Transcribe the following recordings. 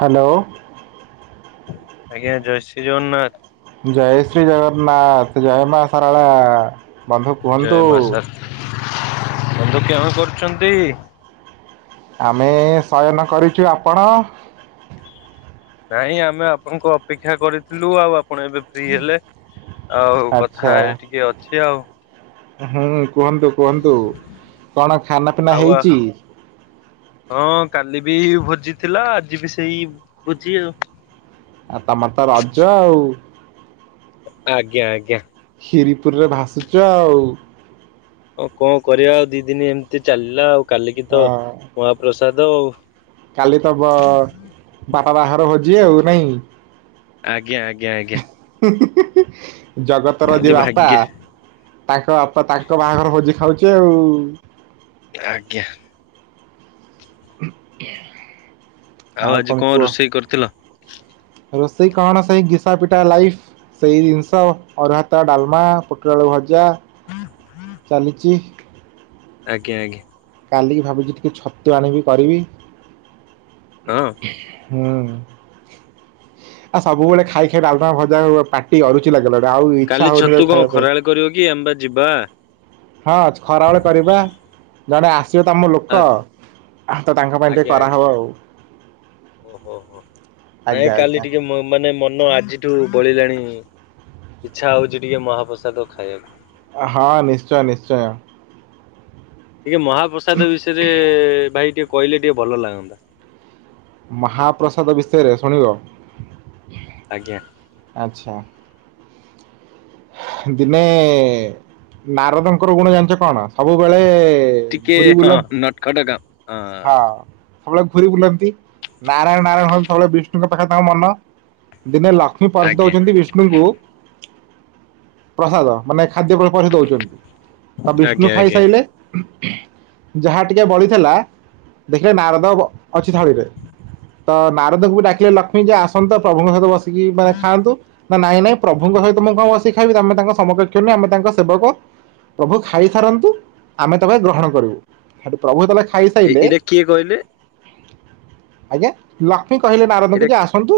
Hello. ଆଜ୍ଞା ଜୟ ଶ୍ରୀ ଜଗନ୍ନାଥ। ଜୟ ଶ୍ରୀ ଜଗନ୍ନାଥ ଜୟ ମା ସାରଳା। ଜୟ ମା ସାରା ବନ୍ଧୁ କେଉଁ କରୁଛନ୍ତି? ଆମେ ଶୟନ କରିଛୁ ଆପଣ। ନାଇଁ ଆମେ ଆପଣଙ୍କୁ ଅପେକ୍ଷା କରିଥିଲୁ ଆଉ ଆପ ପୁଣ ଏବେ ଫ୍ରି ହେଲେ ଆଉ ଆଚ୍ଛା କଥା ଟିକେ ଅଛି ଆଉ। ହୁଁ କୁହନ୍ତୁ କୁହନ୍ତୁ କଣ ଖାନା ପିନା ଆଉ ହେଇଛି? ହଁ କାଲି ବି ଭୋଜି ଥିଲା ଆଜି ବି ସେଇ ଭୋଜି ଆଉ। ଆଉ ତମର ତ ରଜ ଆଉ। ଆଜ୍ଞା ଆଜ୍ଞା। କ୍ଷୀରି ପୁରୀ ରେ ଭାସୁଚ ଆଉ। ହ କଣ କରିବା ଆଉ ଦି ଦିନ ଏମିତି ଚାଲିଲା ଆଉ କାଲିକି ତ ହଁ ମହାପ୍ରସାଦ ଉ। କାଲି ତବ ଵାପା ବାହାଘର ଭୋଜି ଆଉ ନାଇଁ। ଆଜ୍ଞା ଆଜ୍ଞା ଆଜ୍ଞା। ଜଗତ ର କାଲି ଯିଏ ବାପା। ଭାଗ୍ୟ ତାଙ୍କ ବାପା ତାଙ୍କ ବାହାଘର ଭୋଜି ଖାଉଚେ ଆଉ। ଆଜ୍ଞା। [unintelligible] ଆଉ ଆଜି କଣ ରୋଷେଇ କରିଥିଲ? ରୋଷେଇ କଣ ସେଇ ଘିସା ପିଟା ଲାଇଫି। ସେଇ ଜିନିଷ ଅରୁଆ ଭାତ ଡାଲମା ପୋଟଳ ଆଳୁ ଭଜା। ଚାଲିଚି। ଆଜ୍ଞା ଆଜ୍ଞା। କାଲିକି ଭାବୁଛି ଟିକେ ଛତୁ ଆଣିବି କରିବି। ହଁ ହୁଁ ଆଉ ସବୁବେଳେ ଖାଇ ଖାଇ ଡାଲମା ଭଜା ପା ଟି ଅରୁଚି ଲାଗିଗଲା ଆଉ ଇଚ୍ଛା କାଲି ହଉନି ଛତୁ କଣ ଖାଇବା ପାଇଁ। ଖରାବେଳେ କରିବ କିଏ ଆମେପା ଯିବା। ହଁ ଖରାବେଳେ କରିବା ଜଣେ ଆସିବ ତମ ଲୋ କ ତ ତାଙ୍କ ପାଇଁ ଟିକେ ଆଜ୍ଞା ଆଜ୍ଞା। କରାହବ ଆଉ। ଓହୋ ହୋ ନାଇଁ ଆଜ୍ଞା କାଲି ଆଜ୍ଞା ଟିକେ ମୁଁ। ମାନେ ମନ ଆଜିଠୁ ବଳିଲାଣି ଇଛା ହଉଛି ଟିକେ ମହାପ୍ରସାଦ ଖାଇବାକୁ। ହଁ ନିଶ୍ଚୟ ନିଶ୍ଚୟ। ଟିକେ ମହାପ୍ରସାଦ ବିଷୟରେ ଭାଇ ଟିକେ କହିଲେ ଟିକେ ଭଲ ଲାଗନ୍ତା। ମାହାପ୍ରସାଦ ବିଷୟରେ ଶୁଣିବ। ଆଜ୍ଞା। ଆଚ୍ଛା। ଦିନେ ନାରଦଙ୍କର ଗୁଣ ଜାଣିଛ କଣ ସବୁବେଳେ ଟିକେ ଘୁରି ହଁ ବୁଲନ୍ତି ନଟଖଟ ଗାଁ ହଁ ସବୁବେଳେ ଘୁରି ବୁଲନ୍ତି ନାରାୟଣ ନାରାୟଣ ହୁଅନ୍ତି ସବୁବେଳେ ବିଷ୍ଣୁଙ୍କ ପାଖରେ ତାଙ୍କ ମନ ଦିନେ ଲଷ୍ମୀ ଲକ୍ଷ୍ମୀ ପରଷି ଆଜ୍ଞା ଦଉଛନ୍ତି ବିଷ୍ଣୁଙ୍କୁ ପ୍ରସାଦ ମାନେ ଖାଦ୍ୟ ପ ପ ଦଉଛନ୍ତି ତା ବିଷ୍ଣୁ ଆଜ୍ଞା ଆଜ୍ଞା। ଖାଇସାରିଲେ ଯାହା ଟିକେ ବଳିଥିଲା ଦେଖିଲେ ନାରଦ ଅଛି ଥଳିରେ ତ ନାରଦକୁ ବି ଡାକିଲେ ଲକ୍ଷ୍ମୀ ଯେ ଆସନ୍ତ ପ୍ରଭୁଙ୍କ ସହିତ ବସିକି ମାନେ ଖାଆନ୍ତୁ ନା ନାଇଁ ନାଇଁ ପ୍ରଭୁଙ୍କ ସହିତ ମୁଁ କଣ ବସିକି ଖାଇବି ତ ଆମେ ତାଙ୍କ ସମକକ୍ଷ ନୁହେଁ ଆମେ ତାଙ୍କ ସେବକ ପ୍ରଭୁ ଖାଇସାରନ୍ତୁ ଆମେ ତବେ ଗ୍ରହଣ କରିବୁ। ସେଠୁ ପ୍ରଭୁ ତାହଲେ ଏ ଖାଇସାଇିଲେ ଏଇଟା କିଏ କହିଲେ ଆଜ୍ଞା ଲକ୍ଷ୍ମୀ କହିଲେ ନାରଦକୁ ଏଇଟା ଯେ ଆସନ୍ତୁ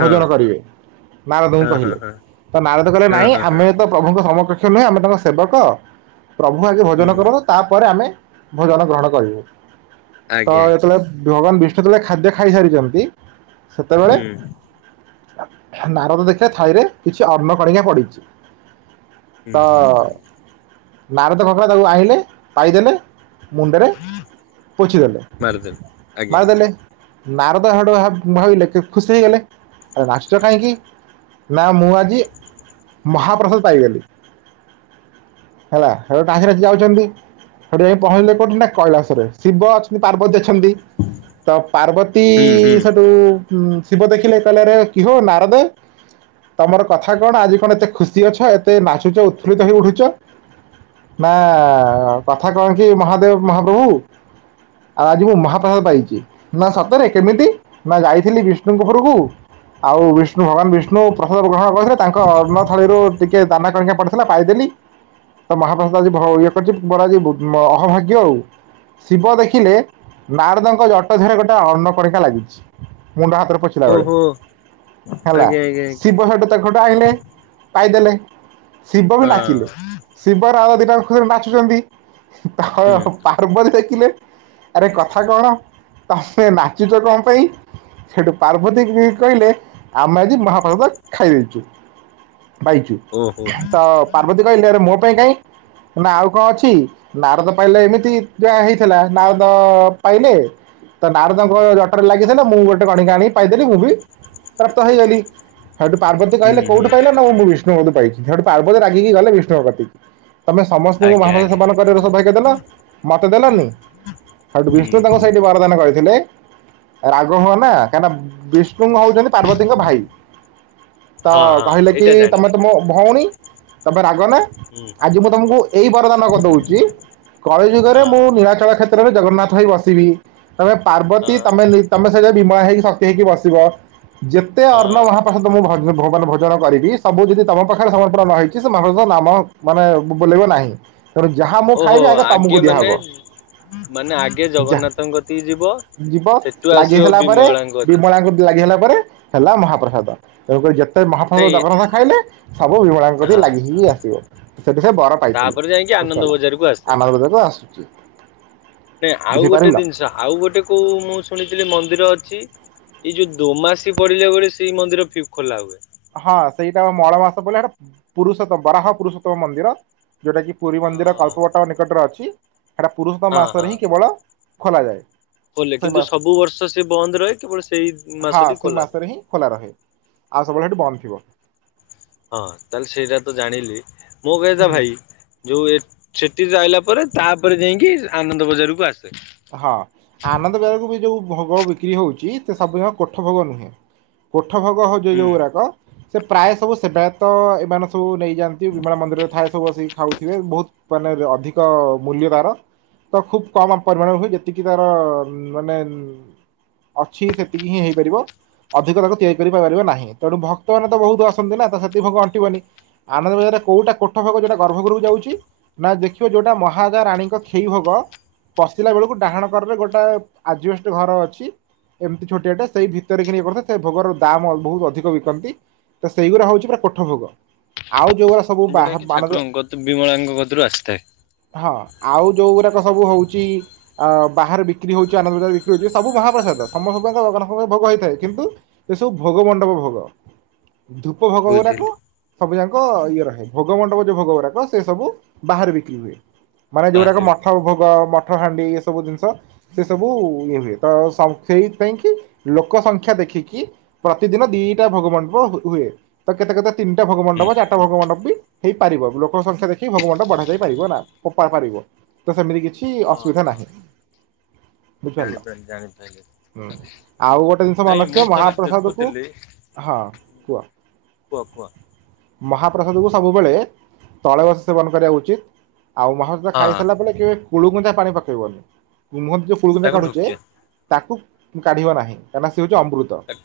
ହଁ ଭୋଜନ କରିବେ ନାରଦଙ୍କୁ ହଁ ହଁ କହିଲେ। ହଁ ତ ନାରଦ କଲେ ହଁ ନାଇଁ ହଁ ହଁ ଆମେ ତ ପ୍ରଭୁଙ୍କ ସମକକ୍ଷ ନୁହେଁ ଆମେ ତାଙ୍କ ସେବକ ପ୍ରଭୁ ଆଗେ ଭୋଜନ ହୁଁ। କରନ୍ତୁ ତାପରେ ଆମେ ଭୋଜନ ଗ୍ରହଣ କରିବୁ ତ ଆଜ୍ଞା ଯେତେବେଳେ ଭଗବାନ ବିଷ୍ଣୁ ଯେତେବେଳେ ଖାଦ୍ୟ ଖାଇସାରିଛନ୍ତି ସେତେବେଳେ ହୁଁ ନାରଦ ଦେଖିଲେ ଥାଳି ରେ କିଛି ଅନ୍ନ କଣିକା ପଡିଛି ହୁଁ ତ ହୁଁ ହୁଁ ନାରଦ କଣ କଲେ ତାକୁ ଆଣିଲେ ପାଇଦେଲେ ମୁଣ୍ଡରେ ପୋଛିଦେଲେ ମାରିଦେଲୁ ଆଜ୍ଞା ମାରି ଆଜ୍ଞା ଦେଲେ ନାରଦ ହେୟୁଡୁ ଭାବିଲେ ଖୁସି ହେଇଗଲେ ଆ ରାଷ୍ଟ କାହିଁକି ନା ମୁଁ ଆଜି ମହାପ୍ରସାଦ ପାଇଗଲି। ହେଲା ହେ ଟାସି ଆସି ଯାଉଛନ୍ତି ସେଠି ପହଁଞ୍ଚିଲେ କୋଉଠି ନା କୈଳାସରେ ଶିବ ଅଛନ୍ତି ପାର୍ବତୀ ଅଛନ୍ତି ତ ପାର୍ବତୀ ହୁଁ ହୁଁ ଇ ସେଠୁ ଶିବ ଦେଖିଲେ କହିଲେ ରେ କିହୋ ନାରଦ ତମର କଥା କଣ ଆଜି କଣ ଏତେ ଖୁସି ଅଛ ଏତେ ନାଚୁଛ ଉତ୍ଫୁଲିତ ହେଇ ଉଠୁଛ? ନା କଥା କଣ କି ମହାଦେବ ମହାପ୍ରଭୁ ଆଆଜି ମୁଁ ମହାପ୍ରସାଦ ପାଇଛି। ନା ସତରେ କେମିତି ନା ଯାଇଥିଲି ବିଷ୍ଣୁଙ୍କ ଘରକୁ ଆଉ ବିଷ୍ଣୁ ଭଗବାନ ବିଷ୍ଣୁ ପ୍ରସାଦ ଗ୍ରହଣ କରିଥିଲେ ତାଙ୍କ ଅନ୍ନ ଥାଳିରୁ ଟିକେ ଦାନା କଣିକା ପଡି ଲା ପାଇଦେଲି ତ ମହାପ୍ରସାଦ ଆଜି ଇଏ କରିଛି ମୋର ଆଜି ଅହଭାଗ୍ୟ ଆଉ। ଶିବ ଦେଖିଲେ ନାରଦଙ୍କ ଜଟ ଧରେ ଗୋଟେ ଅନ୍ନକଣିକା ଲାଗିଛି ମୁଣ୍ଡ ହାତରେ ପଛ ଓହୋ। ହେଲା ଆଜ୍ଞା ଆଜ୍ଞା ଆଜ୍ଞା ଶିବ ସେଟୁ ତାଙ୍କଠୁ ଆଣିଲେ ପାଇଦେଲେ ଶିବ ବି ନାଚିଲେ ହଁ ଶିବ ରା ଆଉ ଦିଟା ଖୁସିରେ ନାଚୁଛନ୍ତି ତ ହୁଁ ପା ପାର୍ବତୀ ଦେଖିଲେ ଆରେ କଥା କଣ ତମେ ନାଚୁଛ କଣ ପାଇଁ? ସେଠୁ ପାର୍ବତୀ କି ବି କହିଲେ ଆମେ ଆଜି ମହାପ୍ରସାଦ ଖାଇ ଦେଇଛୁ। ପାଇଛୁ ଓହୋ ତ ପାର୍ବତୀ କହିଲେ ଆରେ ମୋ ପାଇଁ କାହିଁ ନା ଆଉ କଣ ଅଛି ନାରଦ ପାଇଲେ ଏମିତି ଯାହା ହେଇଥିଲା ନାରଦ ପାଇଲେ ତ ନାରଦଙ୍କ ଜ ଟା ରେ ଲାଗିଥିଲା ମୁଁ ଗୋଟେ ଗଣିକା ଆଣି ପାଇଦେଲି ମୁଁ ବି ପ୍ରାପ୍ତ ହେଇଗଲି ସେଇଠୁ ପାର୍ବତୀ ହୁଁ କହିଲେ ହୁଁ କୋଉଠୁ ପାଇିଲ ନଁ ମୁଁ ବିଷ୍ଣୁବତ [unintelligible] ପାଇଛି ସେୋଠି ପାର୍ବତ ରାଗିକି ଗଲେ ବିଷ୍ଣୁବ କତିକି। ତମେ ସମସ୍ତଙ୍କୁ ଆଜ୍ଞା ମହାପ୍ରସାଦ ଆଜ୍ଞା ସେବନ କରିବାର ସୌଭାଗ୍ୟ ଦେଲ ମତେ ଦେଲନି। ସେଠୁ ହୁଁ ବିଷ୍ଣୁ ତାଙ୍କୁ ହୁଁ। ସେଇଠି ବରଦାନ କରିଥିଲେ ରାଗ ହୁଅ ନା କାହିଁକିନା ବିଷ୍ଣୁ ଷ୍ଣୁ ହଉଛନ୍ତି ପାର୍ବତୀଙ୍କ ଭାଇ ତ ହଁ ହଁ କହିଲେ କି ଏଇଟା ତମେ ଜାଣିଛି ତ ମୋ ଭଉଣୀ ତମେ ରାଗ ନା ହୁଁ ଆଜି ମୁଁ ତମକୁ ଏଇ ବରଦାନ ଦଉଛି କଳି ଯୁଗରେ ହଁ ମୁଁ ନିଳାଚଳ କ୍ଷେତ୍ର ତ୍ର ରେ ଜଗନ୍ନାଥ ହେଇ ବସିବି। ତାପରେ ହଁ ପାର୍ବତୀ ତମେ ନି ତମେ ସେଟା ବିମଳା ହେଇକି ସକ୍ତି ହେଇକି ବସି ଥିବ ଯେତେ ହଁ ଅର୍ଣ୍ଣ ମହାପାସ ମୁଁ ଭ ଭୋବନ ଭୋଜନ କରିବି ସବୁ ଯଦି ତମ ପାଖରେ ସମର୍ପୂରଣ ହେଇଛି ସେ ମହା ନାମ ମାନେ ବୋଲେଇବ ନାହିଁ। ତେଣୁ ଯାହା ମୁଁ ଓହୋ ଖାଇବି ଆଗେ ତମକୁ ମାନେ ଦିଆହବ। ମାନେ ଆଗେ ଯା ଜଗନ୍ନାଥଙ୍କ କତିକି ଯିବ ଯିବ ସେଠୁ ଆସିବ ଲାଗିସିଲା ପରେ ବିମଳାଙ୍କ କତିକି ବିମଳାଙ୍କ ଲାଗି ହେଲା ପରେ ହେଲା ମହାପ୍ରସାଦ। ତେଣୁ କରି ଯେତେ ମହାପ୍ରଭୁ ନାଇଁ ଜଗନ୍ନାଥ ଖାଇଲେ ସବୁ ବିମଳାଙ୍କ ଦେଇ ହଁ ଲାଗି ହେଇକି ଆସିବ। ସେଠି ସେ ବର ପାଇ ତାପରେ ଯାଇକି ଆନନ୍ଦ ବଜାରକୁ ଆସେ ଆନନ୍ଦବଜାର ତ ଆସୁଛି ନାଇଁ ଆଉ ଗୋଟେ ବୁଝିପାରିଲ ଜିନିଷ ଆଉ ଗୋଟେ କୋଉ ମୁଁ ଶୁଣିଥିଲି ମନ୍ଦିର ଅଛି। ଏଇ ଯଉ ଦୋମାସି ପଡ଼ିଯାଏ ବେଳେ ସେଇ ମନ୍ଦି ଖୋଲା ହୁଏ। ହଁ ସେଇଟା ମଳ ମାସ ପଇଲା ପୁରୁଷୋତ୍ତମ ବରାହ ପୁରୁଷୋତ୍ତମ ମନ୍ଦିର। ଯୋଉଟା କି ପୁରୀ ଅ, ମନ୍ଦିର କଳ୍ପବଟ ନିକଟରେ ଅଛି। ହେଟା ପୁରୁଷ ହଁ ହଁ ମାସରେ ହିଁ କେବଳ ଖୋଲା ଯାଏ। ଖୋଲେ। କିନ୍ତୁ ସବୁ ବର୍ଷ ସେ ବନ୍ଦ ରହେ କେବଳ ସେଇ ମାସଟି ସେଇ ଖୋଲା ରହେ। ମାସରେ ହଁ ଖୋଲା ରହେ। ଆଉ ସବୁବେଳେ ହେଠୀ ବନ୍ଦଥିବ। ହଁ ତାହେଲେ ସେଇଟା ତ ଜାଣିଲି ମୋ କହିବା କଥା ହୁଁ ଭାଇ ଯୋଉ ଏ ସେଠି ଯାଇଲା ପରେ ତାପରେ ଯାଇଁକି ଆନନ୍ଦ ବଜାରକୁ ଆସେ। ହଁ ଆନନ୍ଦବିହାରକୁ ବି ଯୋଉ ଭୋଗ ବିକ୍ରି ହଉଛି ସେ ସବୁ ଜାକ କୋଠ ଭୋଗ ନୁହେଁ। କୋଠ ଭୋଗ ହୋଉଛି ଏଇ ହୁଁ ଯୋଉ ଗୁଡ଼ାକ ସେ ପ୍ରାୟ ସବୁ ସେବାୟତ ଏମାନେ ସବୁ ନେଇଯାଆନ୍ତି ବିମଳା ମନ୍ଦିରରେ ଥାଏ ସବୁ ବସିକି ଖାଉଥିବେ ବହୁତ ମାନେ ଅଧିକ ମୂଲ୍ୟ ତାର ତ ଖୁବ କମ୍ ଆପ ପରିମାଣ ହୁଏ ଯେତିକି ତାର ମାନେ ଅଛି ସେତିକି ହିଁ ହେଇପାରିବ। ଅଧିକ ତାକୁ ତିଆରି କରି ପା ପାରିବ ନାହିଁ ତେଣୁ ଭକ୍ତମାନେ ତ ବହୁତ ଆସନ୍ତି ନା ତ ସେତିକୀ ଭୋଗ ଅଣ୍ଟିବନି। ଆନନ୍ଦ ବଜାରରେ କୋଉଟା କୋଠ ଭୋଗ ଯୋଉଟା ଗର୍ଭଗୃହକୁ ଯାଉଛି। ନା ଦେଖିବ ଯୋଉଟା ମହାରାଜା ରାଣୀଙ୍କ ଖେଇ ଭୋଗ ପଶିଲା ବେଳକୁ ଡାହାଣ କରରେ ଗୋଟାଏ ଆଜବେଷ୍ଟ ଘର ଅଛି। ଏମିତି ଛୋଟିଆଟା ସେଇ ଭିତରେ କି ଇଏ କରିଥା ସେ ଭୋଗର ଦାମ ବହୁତ ଅଧିକ ବିକନ୍ତି। ତ ସେଇଗୁଡ଼ା ହଉଛି ପୁରା କୋଠ ଭୋଗ। ଆଉ ଯୋଉରା ଯେଉଟା କି ଠାକୁରଙ୍କ କତୁ ବିମଳାଙ୍କ କତୁରୁ ଆସିଥାଏ। ହଁ ଆଉ ଯୋଉ ଗୁରାକ ସବୁ ହଉଚି ଆ ବାହାରେ ବିକ୍ରି ହଉଛି ଆନନ୍ଦ ବଜାରରେ ବିକ୍ରି ହଉଚି ସବୁ ମହାପ୍ରସାଦ ସମସ୍ତ [unintelligible] ଭୋଗ ହେଇଥାଏ। କିନ୍ତୁ ଏସବୁ ଭୋଗ ମଣ୍ଡପ ଭୋଗ। ଧୂପ ଭୋଗ ବୁଝିଲି ଗୁଡାକ ସବୁ ଯାକ ଇଏ ରହେ, ଭୋଗ ମଣ୍ଡପ ଯୋଉ ଭୋଗ ଗୁରାକ ସେ ସବୁ ବାହାରେ ବିକ୍ରି ହୁଏ। ମାନେ ଯୋଉରାକ ବାହାରେ ମଠ ହୁଁ ଭୋଗ ମଠ ହାଣ୍ଡି ଏସବୁ ଜିନିଷ। ସେ ସବୁ ଇଏ ହୁଏ। ତ ସେଇପାଇଁକି ଲୋକ ସଂଖ୍ୟା ଦେଖିକି ପ୍ରତିଦିନ ଦିଟା ଭୋଗମଣ୍ଡପ ହୁ ହୁଏ। ତ କେତେ କେତେ ତିନିଟା ଭଗମଣ୍ଡପ ଚାରିଟା ଭୋଗ ମଣ୍ଡପ ବି ହେଇପାରିବ ଲୋକଙ୍କ ସଂଖ୍ୟା ଦେଖି ଭଗମଣ୍ଡପ ବଢା ଯାଇ ପାରିବ ନା ପାରିବ ତ ସେମିତି କିଛି ଅ ନାହିଁ। ଜାଣି ଜାଣିପାରିଲି ହୁଁ। ଜାଣିପାରିଲି, ଆଉ ଗୋଟେ ଜିନିଷ ମନେ ନାଇଁ ରଖିବ ମୁଁ ଥରେ ମହାପ୍ରସାଦ କୁ ଦେଖୁଥିଲି ହଁ କୁହ। କୁଅ କୁଅ? ମହାପ୍ରସାଦକୁ ସବୁବେଳେ ତଳେ ବସି ସେବନ କରିବା ଉଚିତ ଆଉ ମହାପ୍ରସାଦ ହଁ ଖାଇସାରିଲା ପରେ କେ କୁଳୁକୁଞ୍ଚା ପାଣି ପକେଇବନି ମୁହଁରୁ ଯୋଉ କୁଳୁକୁଞ୍ଚା ତାକୁ କାଢ଼ୁଚେ ଢୋକିଆ ତାକୁ କାଢିବ ନାହିଁ କାହିଁନା ସେ ହୋଉଚି ଅମୃତ। ତାକୁ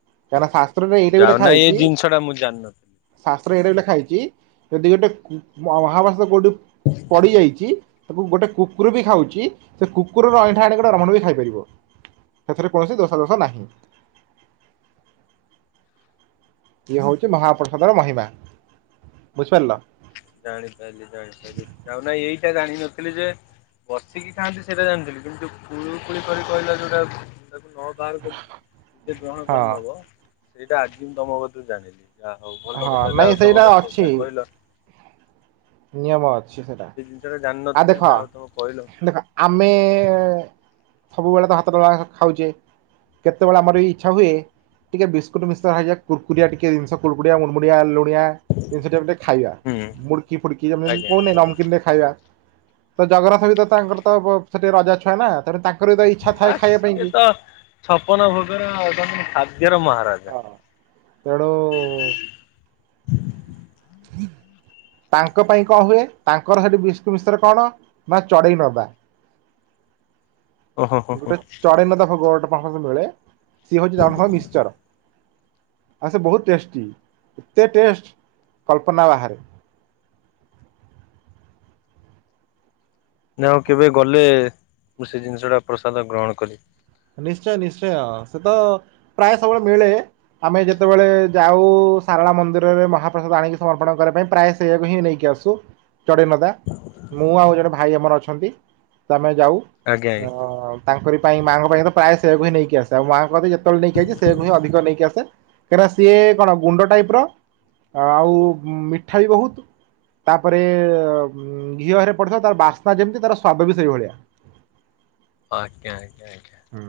କାହିଁକ ନା ଶାସ୍ତ୍ରରେ ଏଇଟା ବି ଯାଉ ଲେଖା ନା ଏଇ ହେଇଚି ଜିନିଷ ଟା ମୁଁ ଜାଣିନଥିଲି। ଶାସ୍ତ୍ର ଏଇଟା ବି ଲେଖା ହେଇଚି ଯଦି ଗୋଟେ ମହାଭଷ୍ୟ କେଉଁଠି ପଡ଼ିଯାଇଚି ତାକୁ ଗୋଟେ କୁକୁର ବି ଖାଉଚି ସେ କୁକୁରର ଅଇଁଠା ଆଣି ଗୋଟେ ଆରାମରେ ବି ଖାଇପାରିବ। ସେଥିରେ କୌଣସି ଦୋଷା ଦୋଷ ନାହିଁ। ଇଏ ହୋଉଚି ମହାପ୍ରସାଦର ମହିମା ବୁଝିପାରିଲ? ଜାଣିପାରିଲି ଜାଣିପାରିଲି ଆଉ ନାଁ ଏଇଟା ଜାଣିିନଥିଲି ଯେ ବସିକି ଖାଆନ୍ତି ସେଇଟା ଜାଣିଥିଲି କିନ୍ତୁ ଯୋଉ କୁଳୁକୁୁଳି କରି କହିଲ ଯୋଉଟା ତାକୁ ନ ବାହର କରିଲି ନିଯେ ଗ୍ରହଣ ହଁ। କରିନେବ ସେଇଟା ଆଜି ମୁଁ ତମ କତିରୁ ଜାଣିଲି। ଯାହା ହୋଉ ଭଲ ହଁ କଥାଟେ ନାଇଁ ଯାହୋଉ ତମ ସେଇଟା ଗୋଟେ ଅଛି ଯା କହିଲ। ନିୟମ ଅଛି ସେଟା ସେ ଜିନିଷଟା ଆ ଜାଣିନଥିଲି ନା ଦେଖ ଯାହା ହଉ ତମେ କହିଲ ଦେଖ ଆମେ ସବୁବେଳେ ତ ହାତରେ ଖାଉଛେ କେତେବେଳେ ଆମର ବି ଇଛା ହୁଏ ଟିକେ ବିସ୍କୁଟ ମିଶ ହେଇଯା କୁକୁରିଆ ଟିକେ ଜିନିଷ କୁକୁରି ମୁଣ୍ଡମୁଡ଼ିଆ ଲୁଣିଆ ଜିନିଷଟେ ଗଟେ ଖାଇବା ହୁଁ ମୁଡକି ଫୁଡକି ଯେମିତି ଆଜ୍ଞା କୋଉନେ ନା ନମକିନଟେ ଖାଇବା। ତ ଜଗନ୍ନାଥ ବି ତ ତାଙ୍କର ତ ସେଠି ରାଜା ଛୁଆ ନା ତେଣୁ ତାଙ୍କର ବି ତ ଇଛା ଥାଏ ଆ ଖାଇବା ପାଇଁ ସିଏ କି। ତ ଛପନ ଭୋଗରେ ତ ଖାଦ୍ୟର ମହାରାଜା। ହଁ। ତେଣୁ ତାଙ୍କ ପାଇଁ କଣ ହୁଏ ତାଙ୍କର ସେଠୁ ବିଷ୍ଣୁ ମିଶ୍ର କଣ ନା ଚଢେଇ ନବା। ଓହୋ ହୋ ହୋ ଗୋଟେ ଚରେନତା ଭୋଗ ଗଟେ ମିଳେ ସିଏ ହୋଉଚି ତାଙ୍କର ମିକ୍ଚର। ଆଉ ସେ ବୋହୁତ ଟେଷ୍ଟି, ଏତେ ଟେଷ୍ଟ କଳ୍ପନା ବାହାରେ। ନା ଆଉ କେବେ ଗଲେ ମୁଁ ସେ ଜିନିଷ ଟା ପ୍ରସାଦ ଗ୍ରହଣ କରିବି। ନିଶ୍ଚୟ ନିଶ୍ଚୟ ସେ ତ ପ୍ରାୟ ସବୁବେଳେ ମିଳେ। ଆମେ ଯେତବେଳେ ଯାଉ ସାରଳା ମନ୍ଦିରରେ ମହାପ୍ରସାଦ ଆଣିକି ସମର୍ପଣ କରିବା ପାଇଁ ପ୍ରାଏ ସେଇଆକୁ ହିଁ ନେଇକି ଆସୁ ଚଢେଇ ନଦା। ମୁଁ ଆଉ ଜଣେ ଭାଇ ଆମର ଅଛନ୍ତି ତ ଆମେ ଯାଉ ଆଜ୍ଞା ଆଜ୍ଞା ଅ ତାଙ୍କର ପାଇଁ ମାଙ୍କ ମଏକ ପାଏ ସେଆକୁ ହିଁ ନେଇକି ଆସେ ଆଉ ମାଙ୍କନ୍ତି ଯେତବେଳେ ନେଇକି ଆଇଲି ସେକୁ ହିଁ ଅଧିକ ନେଇକି ଆସେ। କାହିଁକନା ସିଏ କଣ ଗୁଣ୍ଡ ଟାଇପ ର ଆଉ ମିଠା ବି ବୋହୁତ। ତାପରେ ଘିଅ ଘରେ ପଡିଥିବ ତାର ବାସ୍ନା ଯେମିତି ତାର ସ୍ଵାଦ ବି ସେଇଭଳିଆ। ଆଜ୍ଞା ଆଜ୍ଞା ଆଜ୍ଞା। ହୁଁ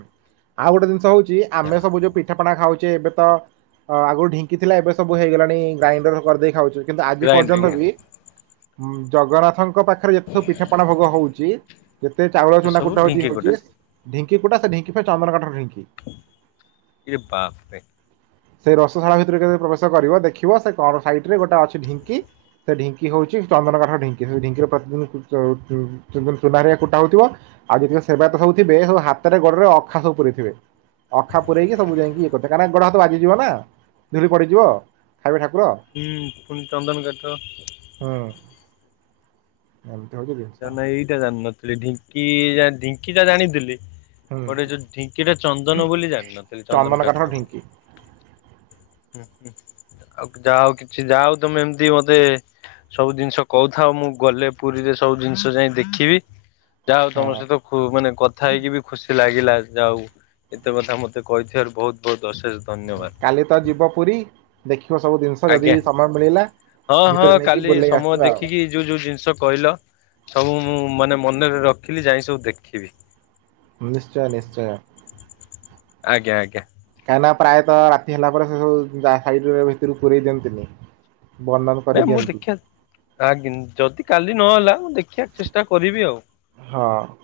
ଆଉ ଗୋଟେ ଜିନିଷ ହଉଚି ଆମେ ସବୁ ଯୋଉ ପି ପିଠାଣା ଖାଉଚେ ଏବେ ତ ଅ ଆଗୁରୁ ଢିଙ୍କି ଥିଲା ଏବେ ସବୁ ହେଇଗଲାଣି ଗ୍ରାଇଣ୍ଡର କରିଦେଇ ଖାଉଚୁ। କିନ୍ତୁ ଆଜି ପର୍ଯ୍ୟନ୍ତ ଗ୍ରାଇଣ୍ଡିଙ୍ଗ ବି ଜଗନ୍ନାଥଙ୍କ ପାଖରେ ଯେତେ ସବୁ ପିଠାପଣା ଭୋଗ ହଉଚି କେତେ ଚାଉଳ ସେ ଚୁନା ସବୁ କୁଟା ହଉଚି ଇଏ ଢିଙ୍କି ହଉଚି ଢିଙ୍କି କୁଟା ସେ ଢିଙ୍କି ପାଇଁ ଚନ୍ଦନକାଠର ଢିଙ୍କି। ଏ ବାପରେ ସେଇ ରସଶାଳ ଭିତରେ କେବେ ପ୍ରବେଶ କରିବ ଦେଖିବ ସେ କଣ ସାଇଡ ରେ ଗୋଟେ ଅଛି ଢିଙ୍କି ସେ ଢିଙ୍କି ହଉଚି ଚନ୍ଦନକାଠର ଢିଙ୍କି ସେ ଢିଙ୍କିରେ ପ୍ରତିଦିନ କୁ ଚାଉ ଚୁବୁଲ ଚୁମାରିଆ କୁଟା ହଉଥିବ ଆଉ ଯେତେବେଳେ ସେବାୟତ ସବୁଥିବେ ସବୁ ହାତରେ ଗୋଡରେ ଅଖା ସବୁ ପୁରେଇଥିବେ। ଅଖା ପୁରେଇକି ସବୁ ଯାଇକି ଇଏ କରିଥା କାହିଁକା ଗୋଡ ହାତ ବାଜିଯିବ ନା। ଧୂଳି ପଡ଼ିଯିବ ଖାଇବେ ଠାକୁର। ହୁଁ ଫୁଣି ଚନ୍ଦନ କାଠ। ହଁ। ଏମତି ହଉଚିକି? ତା ମାନେ ଏଇଟା ଜାଣିନଥିଲି ଢିଙ୍କି ଜାଣ୍ ଢିଙ୍କି ଟା ଜାଣିଥିଲି। ହୁଁ ପରେ ଯୋଉ ଢିଙ୍କି ଟା ଚନ୍ଦନ ବୋଲି ଜାଣି ନଥିଲି ଚନ୍ଦନ କାଠର କାଠ ବୋଲି। ଢିଙ୍କି। ହୁଁ ହୁଁ ଆଉ ଯା ହଉ କିଛି ଯା ହଉ ତମେ ଏମତି ମତେ। ସବୁ ଜିନିଷ କହୁଥାଉ ମୁଁ ଗଲେ ପୁରୀରେ। ସବୁ ଜିନିଷ ଯାଇଁ ଦେଖିବି ଯାହା ହଉ ହଁ ତମ ସହିତ କୁ ମାନେ କଥା ହେଇକି ବି। ଖୁସି ଲାଗିଲା ଯାହାଉ ଏତେ କଥା ମତେ କହିଥିବାରୁ ବହୁତ୍ ବହୁତ୍ ଅଶେଷ୍। କାଲି ତ ଯିବ ପୁରୀ ଦେଖିବ ସବୁ ଜିନଷ ଯଦି ଆଜ୍ଞା। ସମୟ ମିଳିଲା। ଭିତରେ ନେଇକି ବୁଲେଇ ଆସିବା ଆଉ। ଯେଉ ଯୋଉ ଜିନିଷ କହିଲ। ସବୁ ମୁଁ ମାନେ ମନେରେ ରଖିଲି ଯାଇଁକି ସବୁ ଦେଖିବି। ଉମ୍ ନିଶ୍ଚୟ ନିଶ୍ଚୟ। ଆଜ୍ଞା ଆଜ୍ଞା। କାହିଁକି ନା ପ୍ରାୟତଃ ରାତି ହେଲା ପରେ ସେ ସବୁ ଦା ସାଇଟରୁ ଭିତରୁକୁ ପୁରେଇ ଦିଅନ୍ତିନି। ବନ୍ଧନ ନାଇଁ ମୁଁ କରିଦିଅନ୍ତି ଦେଖିଆ ଆଗିନ୍ ଯଦି କାଲି ନହେଲା ମୁଁ ଦେଖିଆ ଚେଷ୍ଟା କରିବି ଆଉ। ହଁ।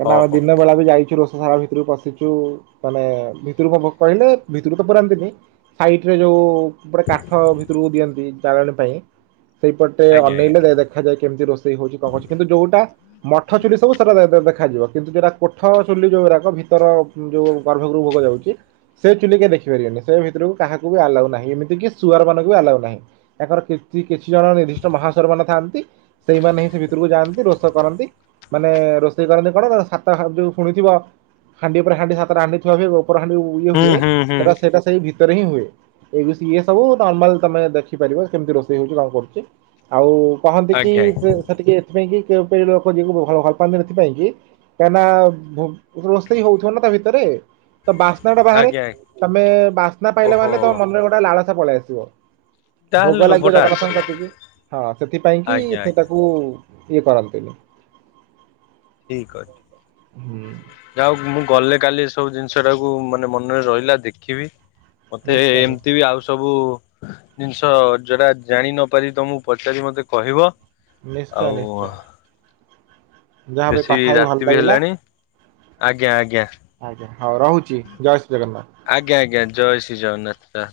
କାଇଁନା ହଉ ଆଉ ହଉ ଦିନ। ବେଳା ବି ଯାଇଚୁ ରୋଷ ଶାଳା ଭିତରୁକୁ ପଶିଚୁ ମାନେ ଭିତରୁକୁ ପା ଭୋ କହିଲେ ଭିତରୁକୁ ତ ପୁରାନ୍ତିନି। ସାଇଟ୍ ରେ ଯୋଉ ଗୋଟେ କାଠ ଭିତରୁକୁ ଦିଅନ୍ତି ଜାଲଣୀ ପାଇଁ। ସେଇପଟେ ଆଜ୍ଞା ଆଜ୍ଞା ଅନେଇଲେ ଦେ ଦେଖ୍। ଦେଖାଯାଏ କେମତି ରୋଷେଇ ହଉଛି କଣ ହଉଛି କିନ୍ନ୍ତୁ ଯୋଉଟା ମଠ ଚୁଲୀ ସବୁ ସାରା ଦେ ଦେ ଦେଖ୍ ଦେଖାଯିବ କିନ୍ତୁ ଯୋଉଟା କୋଠ ଚୁଲି ଯୋଉରାକ ଭିତର ଯୋଉ ଗର୍ଭଗୃହକୁ ଭୋଗ ଯାଉଛି। ସେ ଚୁଲି କେ ଦେଖିପାରିବନି ସେ ଭିତରୁକୁ କାହାକୁ ବି ଆଲାଉ ନାହିଁ ଏମିତିକି ଶୁଆରମାନଙ୍କୁ ବି ଆଲାଉ ନାହିଁ। ତାଙ୍କର କିଚି କିଛି ଜଣ ନିର୍ଦ୍ଧିଷ୍ଟ ମହାସରମାନ ଥାଆନ୍ତି। ସେଇମାନେ ହିଁ ସେ ଭିତରକୁ ଯାଆନ୍ତି ରୋଷ କରନ୍ତି ମାନେ ରୋ ସେଇ କରନ୍ତି କଡର ସାତ ହା ଯୋଉ ଶୁଣିଥିବ ହାଣ୍ଡି ଉପରେ ହାଣ୍ଡି ସାତଟା ହାଣ୍ଡିଥିବ ବି ଓପର ହାଣ୍ଡି। ଉୟ ହୁଁ ହୁଏ ହୁଁ ହୁଁ ସେଟା ସେଇଟା। ସେଇ ଭିତରେ ହିଁ ହୁଏ ଏ ଇଏ ସବୁ ନର୍ମାଲ ତମେ ଦେଖିପାରିବ କେମିତି ରୋଷେଇ ହଉଛି କଣ କରୁଛି। ଆଉ କହନ୍ତି କି ଆଜ୍ଞା ଆଜ୍ଞା ସେ ସେଠିକି ଏଥିପାଇଁ କି କେଉଁ କେଉଁ ଲୋକ ଯିବାକୁ ଭଲ ଭଲ ପାଆନ୍ତିନି। ସେଥିପାଇଁ କି କାହିଁନା ଭୋ ରୋଷେଇ ହଉଥିବ ନା ତା ଭିତରେ। ତ ବାସ୍ନାଟା ବାହାରେ ଆଜ୍ଞା ଆଜ୍ଞା ତମେ ବାସ୍ନା ପାଇଲ ଓହୋ ମାନେ ତମ ମନରେ ଗୋଟେ ଲାଳସା ପଳେଇ ଆସିବ। ଭୋଗ ତାହେଲେ ଲାଗିବ ଲୋଭଟା ଜଗନ୍ନାଥଙ୍କ ଆସିବ କତିକି ହଁ ସେଥିପାଇଁ କି ଆଜ୍ଞା ସେ ଆଜ୍ଞା ତାକୁ। ଇଏ କରନ୍ତିନି। ଠିକ୍ ହୁଁ। ଯାହାହଉ ମୁଁ ଗଲେ କାଲି ସବୁ ଜିନିଷ ଟାକୁ ମାନେ ମନରେ ରହିଲା ଦେଖିବି। ମତେ ଏ ନିଶ୍ଚୟ ଏ ଏମତି ନିଶ୍ଚୟ ବି ଆଉ ସବୁ ଜିନିଷ ଯୋଟା ଜାଣି ନ ପାରିବି ତମକୁ ପଚାରିବି ମତେ କହିବ। ନିଶ୍ଚୟ ଆଉ ନିଶ୍ଚୟ। ଯାହା ବି ବେଶୀ କଥା ହେଇ ଭଲ ରାତି ବି ଲାଗିଲା। ହେଲାଣି ଆଜ୍ଞା ଆଜ୍ଞା। ଆଜ୍ଞା ହଁ ରହୁଛି ଜୟ ଶ୍ରୀ ଜଗନ୍ନାଥ। ଆଜ୍ଞା ଆଜ୍ଞା ଜୟ ଶ୍ରୀ ଜଗନ୍ନାଥ ଦା।